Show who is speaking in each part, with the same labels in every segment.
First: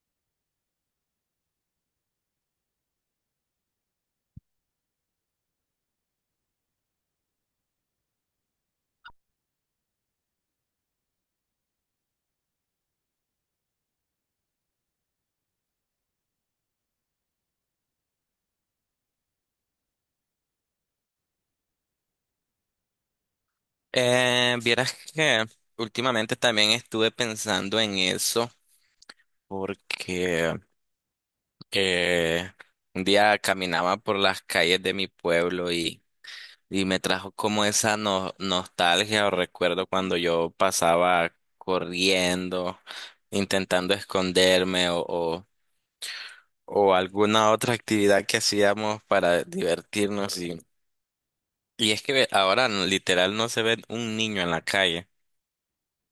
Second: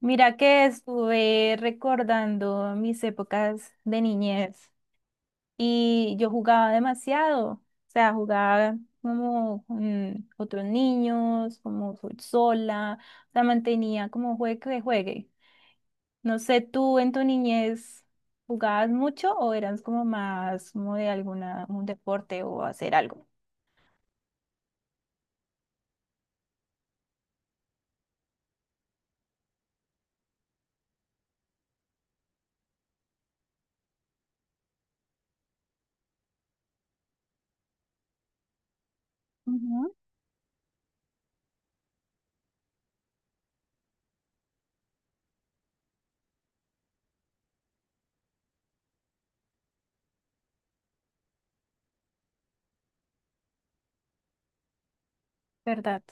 Speaker 1: Mira que estuve recordando mis épocas de niñez y yo jugaba demasiado, o sea, jugaba como con otros niños, como sola, o sea, mantenía como juegue que juegue. No sé, ¿tú en tu niñez jugabas mucho o eras como más como de alguna, un deporte o hacer algo?
Speaker 2: Vieras que últimamente también estuve pensando en eso porque eh, un día caminaba por las calles de mi pueblo y me trajo como esa nostalgia o recuerdo
Speaker 1: Ujú,
Speaker 2: cuando yo pasaba corriendo, intentando esconderme o alguna otra actividad que hacíamos para divertirnos, y es que ahora literal no se ve un niño en la calle.
Speaker 1: ¿verdad?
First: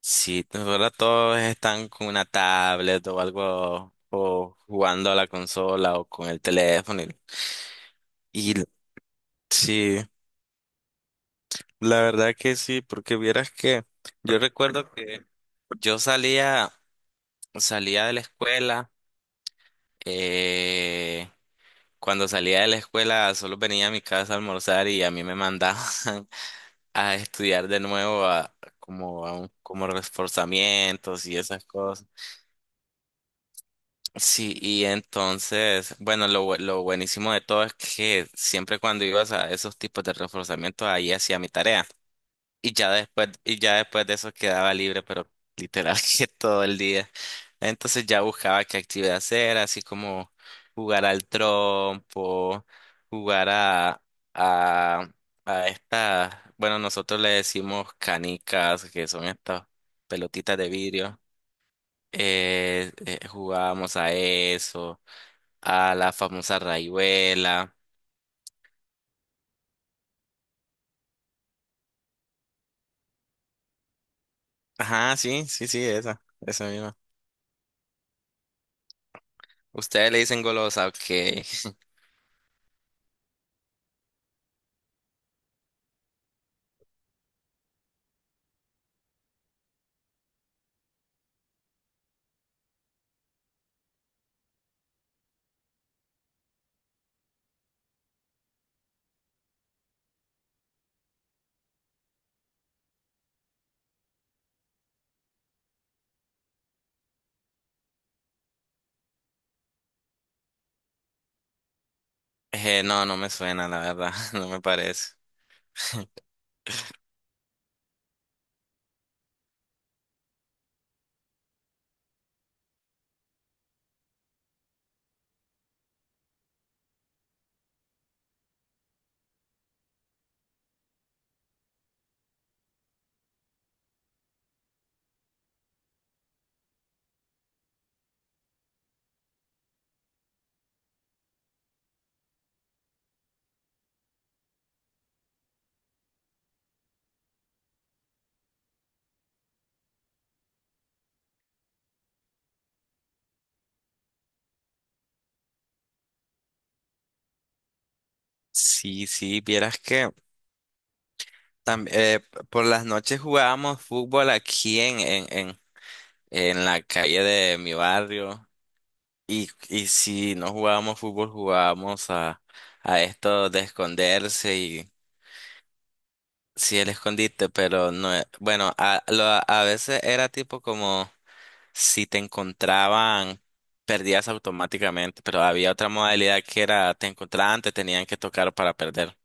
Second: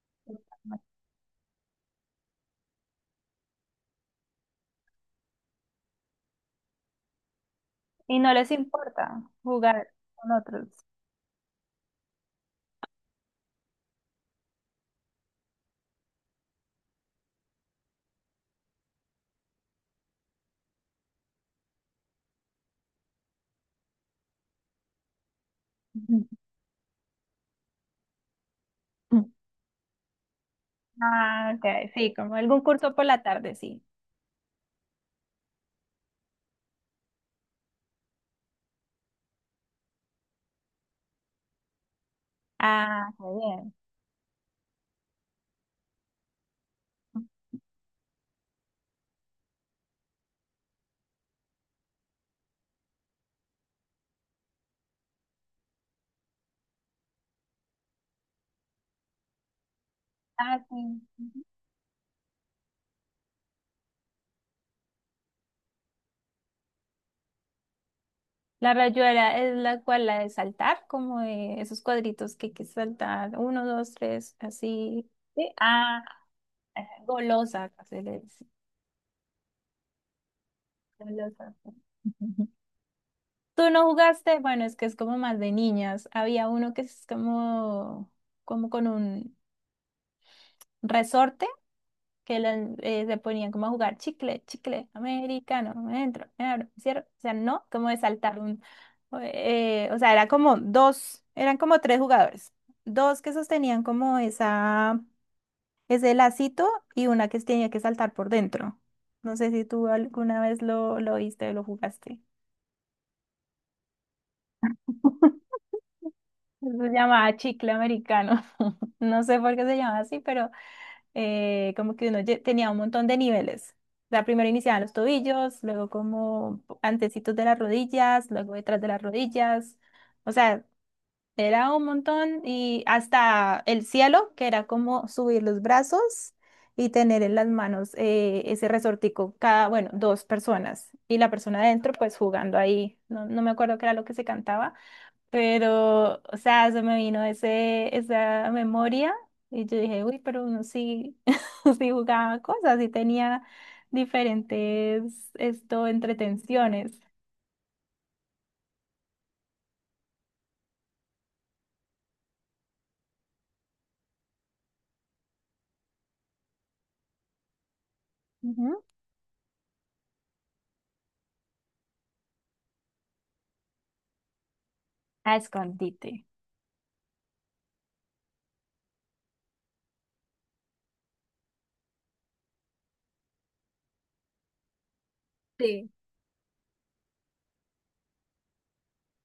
Speaker 2: Sí, ahora todos están con una tablet o algo, o jugando a la consola o con el teléfono.
Speaker 1: Y no les
Speaker 2: Y
Speaker 1: importa jugar
Speaker 2: sí,
Speaker 1: con otros.
Speaker 2: la verdad que sí, porque vieras que yo recuerdo que yo salía de la escuela, eh, cuando salía de la escuela solo venía a mi casa a almorzar y a mí me mandaban a estudiar de nuevo como a como reforzamientos y
Speaker 1: Ah,
Speaker 2: esas
Speaker 1: OK,
Speaker 2: cosas.
Speaker 1: sí, como algún curso por la tarde, sí.
Speaker 2: Sí, y entonces, bueno, lo buenísimo de todo es que siempre cuando ibas a esos tipos de reforzamiento, ahí hacía mi tarea.
Speaker 1: Ah, qué
Speaker 2: Y
Speaker 1: bien.
Speaker 2: ya después de eso quedaba libre, pero literal que todo el día. Entonces ya buscaba qué actividad hacer, así como jugar al trompo, jugar a, a esta, bueno, nosotros le decimos canicas, que son estas pelotitas
Speaker 1: Ah,
Speaker 2: de
Speaker 1: sí.
Speaker 2: vidrio.
Speaker 1: Ujú.
Speaker 2: Jugábamos a eso. A la famosa raihuela.
Speaker 1: La rayuela es la cual la de saltar, como de esos cuadritos que hay que saltar, uno, dos, tres, así.
Speaker 2: Ajá, sí,
Speaker 1: Sí.
Speaker 2: sí, sí,
Speaker 1: Ah,
Speaker 2: esa misma.
Speaker 1: golosa, se le dice,
Speaker 2: Ustedes le dicen golosa, ok.
Speaker 1: golosa. Ujú. ¿Tú no jugaste? Bueno, es que es como más de niñas. Había uno que es como con un resorte. Que las, se ponían como a jugar chicle, chicle, americano, me entro, me abro, me cierro, o sea, no, como de saltar un, o sea, era como dos, eran como tres jugadores, dos que sostenían como esa, ese lacito y una que tenía que saltar por dentro. No sé si tú alguna vez lo viste o lo jugaste.
Speaker 2: No, no me suena, la verdad, no me parece.
Speaker 1: Se llamaba chicle americano. No sé por qué se llama así, pero como que uno tenía un montón de niveles. O sea, primero iniciaban los tobillos, luego como antecitos de las rodillas, luego detrás de las rodillas. O sea, era un montón y hasta el cielo, que era como subir los brazos y tener en las manos ese resortico, cada, bueno, dos personas. Y la persona adentro, pues jugando ahí. No, no me acuerdo qué era lo que se cantaba, pero, o sea, se me vino esa memoria y yo dije, uy, pero uno sí, sí jugaba cosas, sí tenía diferentes, esto, entretenciones.
Speaker 2: Sí, sí, vieras que tam- eh, por las noches jugábamos fútbol aquí en la calle de mi barrio.
Speaker 1: Ujú.
Speaker 2: Y si no jugábamos fútbol, jugábamos a esto de esconderse y
Speaker 1: A escondite.
Speaker 2: sí, el escondite, pero no, bueno, a veces era tipo como. Si te encontraban, perdías automáticamente, pero había otra
Speaker 1: Sí.
Speaker 2: modalidad que era te encontraban, te tenían que tocar para perder.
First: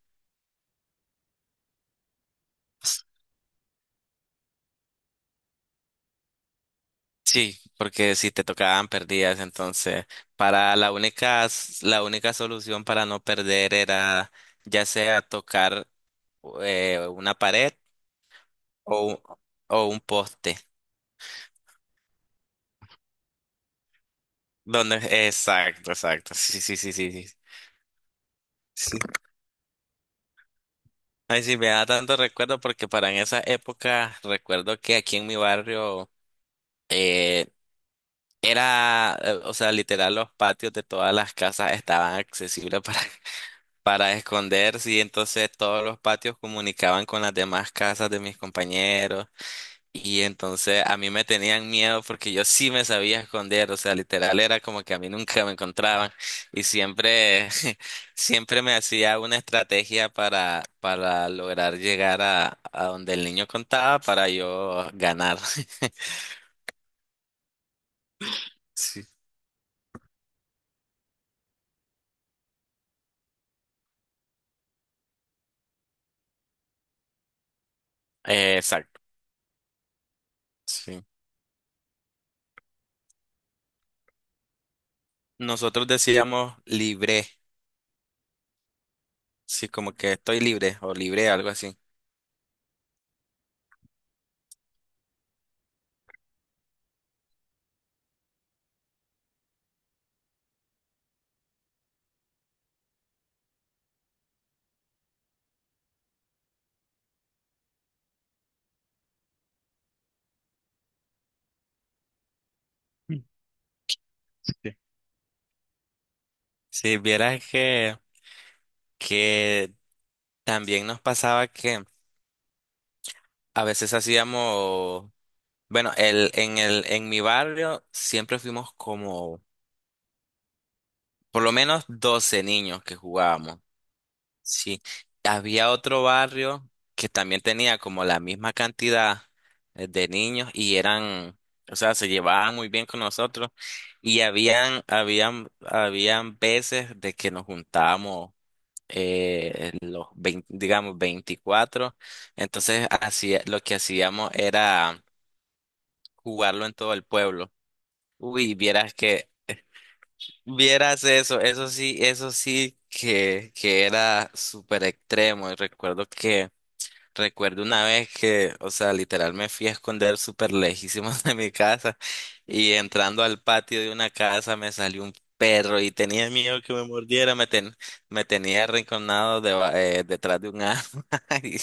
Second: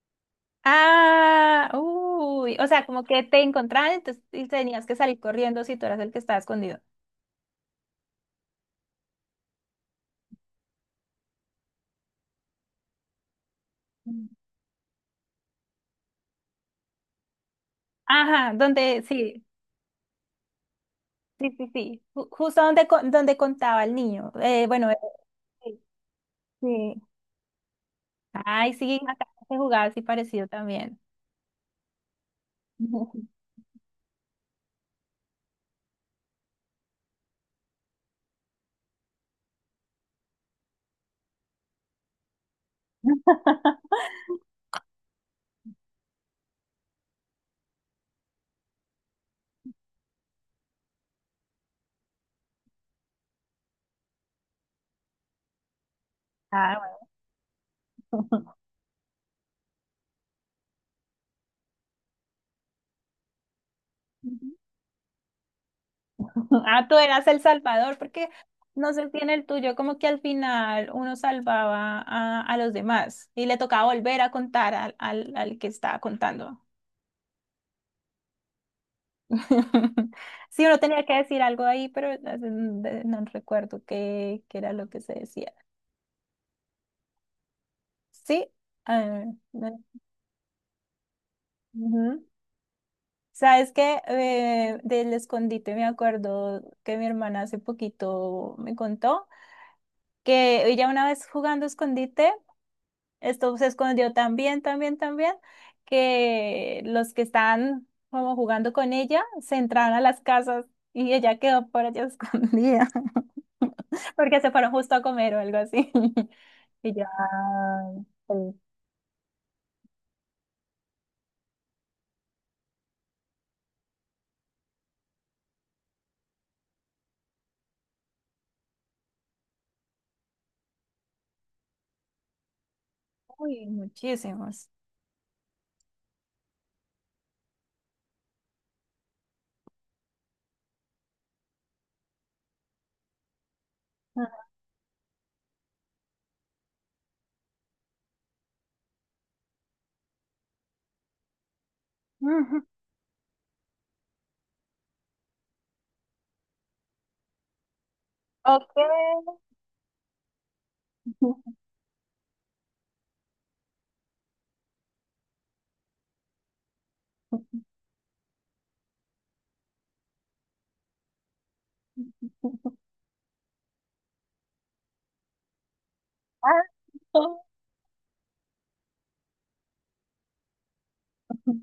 Speaker 1: Ah, uy, o sea, como que te encontraban, entonces, y tenías que salir corriendo si tú eras el que estaba escondido.
Speaker 2: Sí, porque si te tocaban, perdías. Entonces, para la única solución para no perder
Speaker 1: Mm.
Speaker 2: era ya sea tocar una pared
Speaker 1: Ajá, donde,
Speaker 2: o, un-
Speaker 1: sí,
Speaker 2: o un poste.
Speaker 1: sí, sí, sí, justo donde, donde contaba el niño. Bueno,
Speaker 2: Donde, exacto, exacto. Sí, sí, sí,
Speaker 1: sí.
Speaker 2: sí, sí.
Speaker 1: Ay,
Speaker 2: Sí.
Speaker 1: sí, acá se jugaba así parecido también.
Speaker 2: Ay, sí, me da tanto recuerdo porque para en esa época recuerdo que aquí en mi barrio, eh, era, o sea, literal, los patios de todas las casas estaban accesibles para, para esconderse, y entonces todos los patios comunicaban con las demás casas de mis compañeros y entonces a mí me tenían miedo porque yo sí me sabía esconder, o sea, literal era como que a mí nunca me encontraban y
Speaker 1: Ah,
Speaker 2: siempre,
Speaker 1: bueno.
Speaker 2: siempre me hacía una estrategia para lograr llegar a donde el niño contaba para yo ganar.
Speaker 1: Ah, tú eras el salvador, porque no
Speaker 2: Sí.
Speaker 1: sé si en el tuyo como que al final uno salvaba a los demás y le tocaba volver a contar al que estaba contando.
Speaker 2: Exacto.
Speaker 1: Sí, uno
Speaker 2: Sí.
Speaker 1: tenía que decir algo ahí, pero no sé, no recuerdo qué era lo que se decía.
Speaker 2: Nosotros decíamos libre,
Speaker 1: Sí. Ah,
Speaker 2: sí,
Speaker 1: no,
Speaker 2: como que estoy libre o libre, algo así.
Speaker 1: sabes que del escondite me acuerdo que mi hermana hace poquito me contó que ella una vez jugando escondite, esto se escondió tan bien, tan bien, tan bien, que los que estaban como jugando con ella se entraron a las casas y ella quedó por allá escondida porque se fueron
Speaker 2: Sí.
Speaker 1: justo a comer o algo así. Y
Speaker 2: Si
Speaker 1: ya,
Speaker 2: vieras
Speaker 1: pues,
Speaker 2: que también nos pasaba que a veces hacíamos, bueno, en mi barrio siempre fuimos como por lo menos 12 niños que jugábamos.
Speaker 1: uy, muchísimos.
Speaker 2: Sí, había otro barrio que también tenía como la misma cantidad, de niños y eran, o sea, se llevaban muy bien con nosotros y habían veces de que nos juntábamos, los 20, digamos 24,
Speaker 1: Ujú.
Speaker 2: entonces lo que hacíamos era jugarlo en todo el pueblo. Uy,
Speaker 1: OK.
Speaker 2: vieras eso, eso sí que, era súper extremo y recuerdo una vez que, o sea, literal me fui a esconder súper lejísimos de mi casa y entrando al patio de una casa me salió un perro y tenía
Speaker 1: Ah,
Speaker 2: miedo que me mordiera,
Speaker 1: no.
Speaker 2: me tenía arrinconado, detrás de un árbol. Y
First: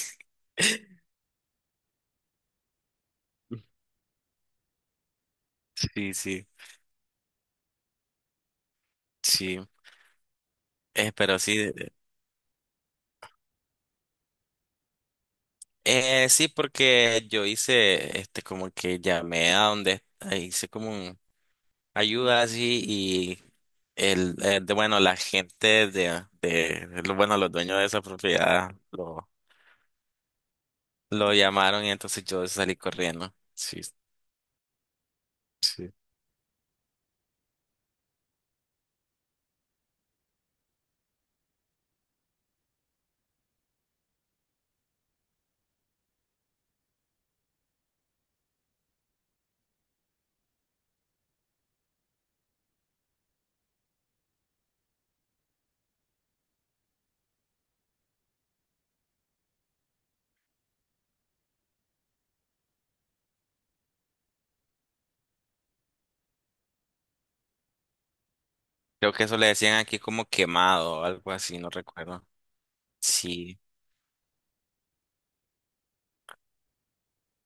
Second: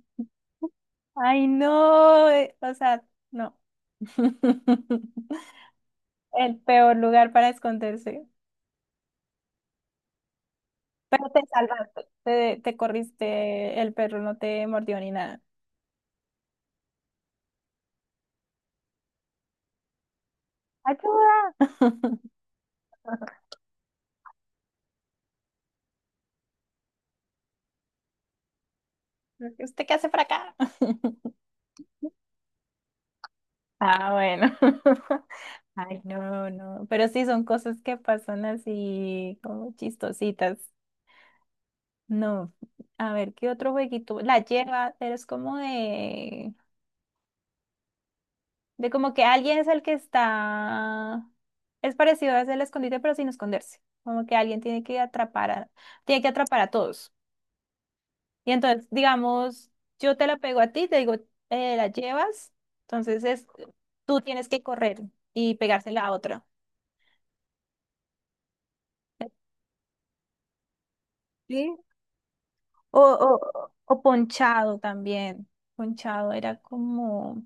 Speaker 1: Ay, no, o sea, no,
Speaker 2: sí, sí,
Speaker 1: el peor lugar para esconderse.
Speaker 2: sí.
Speaker 1: Pero
Speaker 2: Pero
Speaker 1: te
Speaker 2: sí,
Speaker 1: salvaste, te corriste, el perro no te mordió ni nada.
Speaker 2: sí, porque yo hice, este, como que llamé a donde, hice como un
Speaker 1: ¡Ayuda!
Speaker 2: ayuda así y el, bueno, la gente bueno, los dueños de esa propiedad
Speaker 1: ¿Usted qué hace por acá?
Speaker 2: lo llamaron y entonces yo salí corriendo. Sí,
Speaker 1: Ah, bueno.
Speaker 2: sí.
Speaker 1: Ay, no, no. Pero sí son cosas que pasan así como chistositas. No. A ver, ¿qué otro jueguito? La lleva, pero es como de. Como que alguien es el que está. Es parecido a el escondite, pero sin esconderse. Como que alguien tiene que atrapar a todos. Y entonces, digamos, yo te la pego a ti, te digo, la llevas. Entonces tú tienes que correr y pegársela a otra.
Speaker 2: Creo que eso le decían aquí como quemado o algo así, no
Speaker 1: Sí.
Speaker 2: recuerdo.
Speaker 1: O,
Speaker 2: Sí,
Speaker 1: o, o ponchado también. Ponchado era como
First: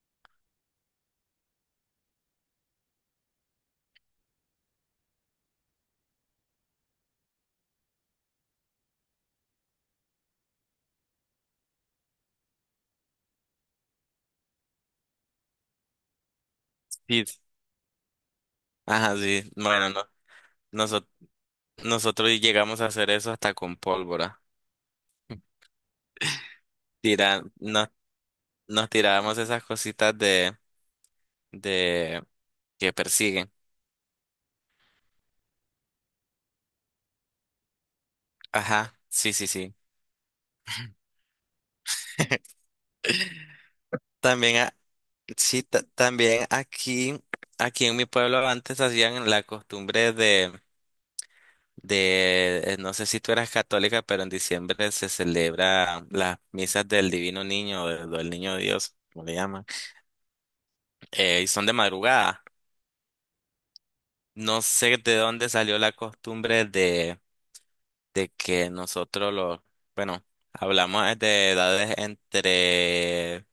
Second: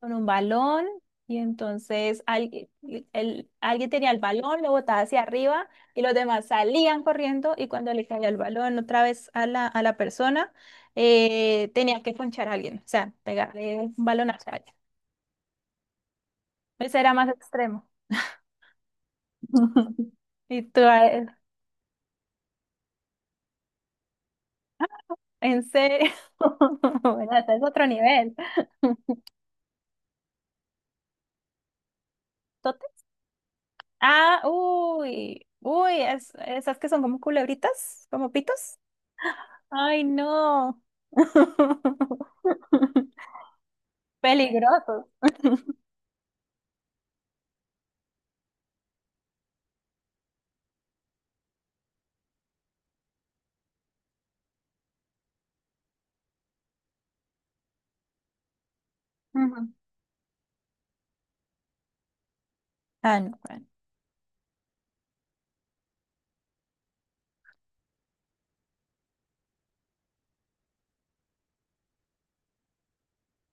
Speaker 1: con un balón y entonces alguien, alguien tenía el balón, lo botaba hacia arriba y los demás salían corriendo y cuando le caía el balón otra vez a la persona, tenía que ponchar a alguien, o sea, pegarle un balonazo a alguien. Ese era
Speaker 2: sí.
Speaker 1: más extremo.
Speaker 2: Ajá, sí. Bueno, no,
Speaker 1: Y tú,
Speaker 2: nosotros, nosotros llegamos a hacer eso hasta con pólvora.
Speaker 1: ¿en serio? Bueno,
Speaker 2: Tira,
Speaker 1: hasta es otro
Speaker 2: nos,
Speaker 1: nivel.
Speaker 2: nos tirábamos esas cositas de, de que persiguen.
Speaker 1: Ah, uy, uy, esas que son como culebritas, como pitos.
Speaker 2: Ajá, sí, sí, sí.
Speaker 1: Ay, no.
Speaker 2: También.
Speaker 1: Peligrosos.
Speaker 2: Sí, también aquí, en mi pueblo antes hacían la costumbre no sé si tú eras católica, pero en diciembre se celebra las misas del Divino Niño, o del Niño Dios, como le llaman,
Speaker 1: Ujú.
Speaker 2: y son de madrugada.
Speaker 1: Ah, no, bueno.
Speaker 2: No sé de dónde salió la costumbre de que nosotros bueno, hablamos es de edades entre,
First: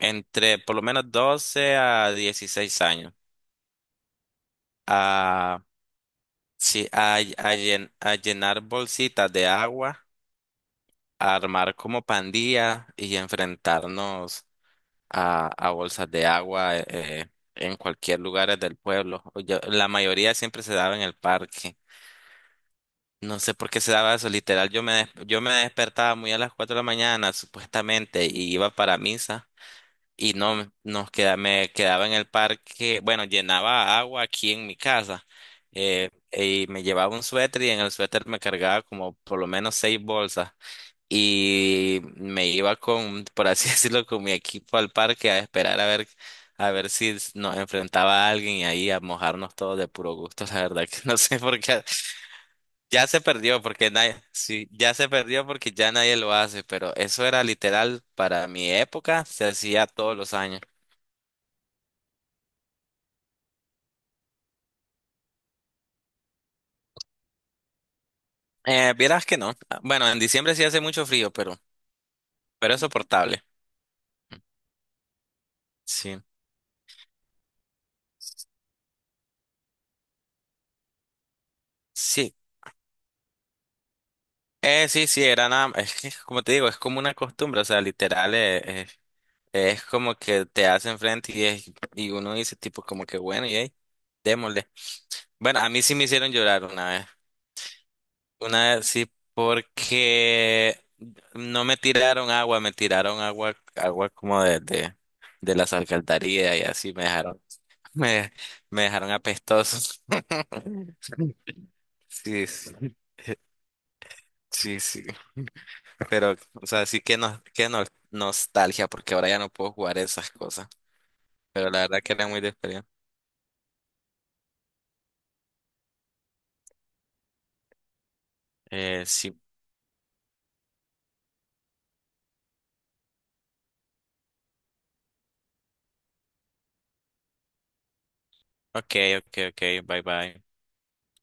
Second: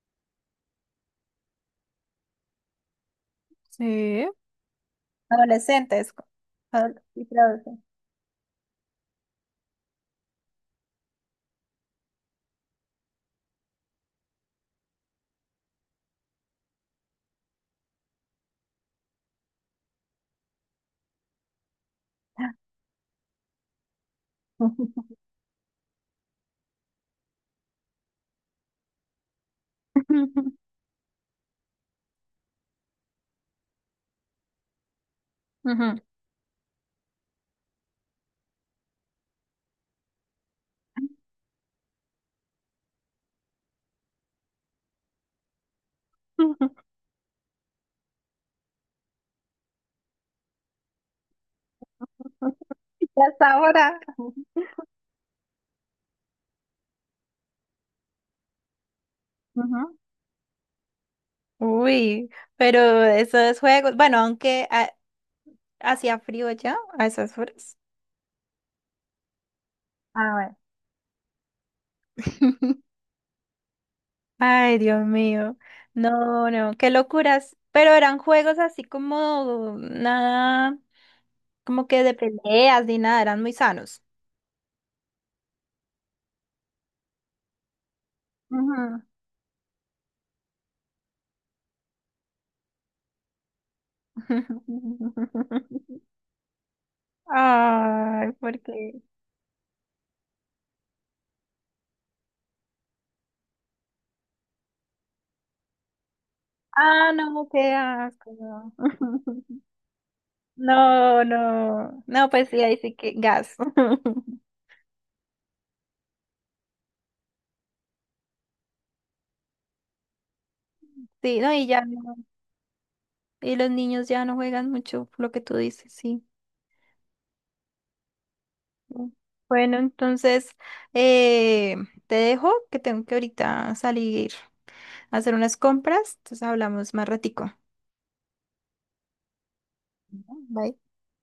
Speaker 2: entre por lo menos 12 a 16 años.
Speaker 1: Sí.
Speaker 2: Ah,
Speaker 1: Adolescentes. Co-
Speaker 2: sí,
Speaker 1: adol- y preadolescentes.
Speaker 2: a llenar bolsitas de agua, a armar como pandilla y enfrentarnos a bolsas de agua, en cualquier lugar del pueblo. La mayoría siempre se daba en el parque. No sé por qué se daba eso, literal. Yo me despertaba muy a las 4 de la mañana, supuestamente, y iba para misa. Y
Speaker 1: Ujú.
Speaker 2: no nos queda, Me quedaba en el parque, bueno, llenaba agua aquí en mi casa, y me llevaba un suéter y en el suéter me cargaba como por lo menos seis bolsas y me iba con, por así decirlo, con mi equipo al parque a esperar a ver si nos enfrentaba a alguien y ahí a mojarnos todos de puro gusto, la verdad que no sé por qué ya se
Speaker 1: Ya hasta
Speaker 2: perdió porque
Speaker 1: ahora.
Speaker 2: nadie, sí, ya se perdió porque ya nadie lo hace, pero eso era literal para mi época, se hacía
Speaker 1: Ujú.
Speaker 2: todos los años.
Speaker 1: Uy, pero esos juegos, bueno, aunque hacía frío ya a esas horas.
Speaker 2: Vieras que no. Ah, bueno, en
Speaker 1: Ah,
Speaker 2: diciembre
Speaker 1: bueno.
Speaker 2: sí hace mucho frío, pero, es soportable.
Speaker 1: Ay, Dios mío.
Speaker 2: Sí.
Speaker 1: No, no, qué locuras. Pero eran juegos así como nada, como que de
Speaker 2: Sí.
Speaker 1: peleas ni nada, eran muy sanos.
Speaker 2: Sí, sí, era nada. Es que, como te digo, es como una costumbre. O sea, literal,
Speaker 1: Ujú.
Speaker 2: es como que te hacen frente y uno dice, tipo, como que bueno, y ahí, démosle. Bueno, a mí sí me hicieron llorar una vez.
Speaker 1: Ay, ¿por
Speaker 2: Una vez
Speaker 1: qué?
Speaker 2: sí, porque no me tiraron agua, me tiraron agua, agua como de las alcantarillas y así me
Speaker 1: Ah,
Speaker 2: dejaron,
Speaker 1: no, qué
Speaker 2: me,
Speaker 1: asco.
Speaker 2: me dejaron apestoso.
Speaker 1: No, no, no, no,
Speaker 2: Sí,
Speaker 1: pues sí, ahí sí
Speaker 2: sí,
Speaker 1: que gas.
Speaker 2: sí, sí. Pero, o sea, sí que no, nostalgia, porque ahora ya no puedo jugar esas cosas.
Speaker 1: Sí, no, y
Speaker 2: Pero la
Speaker 1: ya no.
Speaker 2: verdad que era muy de experiencia.
Speaker 1: Y los niños ya no juegan mucho, lo que tú dices, sí. Mm.
Speaker 2: Sí.
Speaker 1: Bueno, entonces eh, te dejo que tengo que ahorita salir a hacer unas compras, entonces hablamos más ratico.
Speaker 2: Ok, ok, ok, bye bye.
Speaker 1: Bye.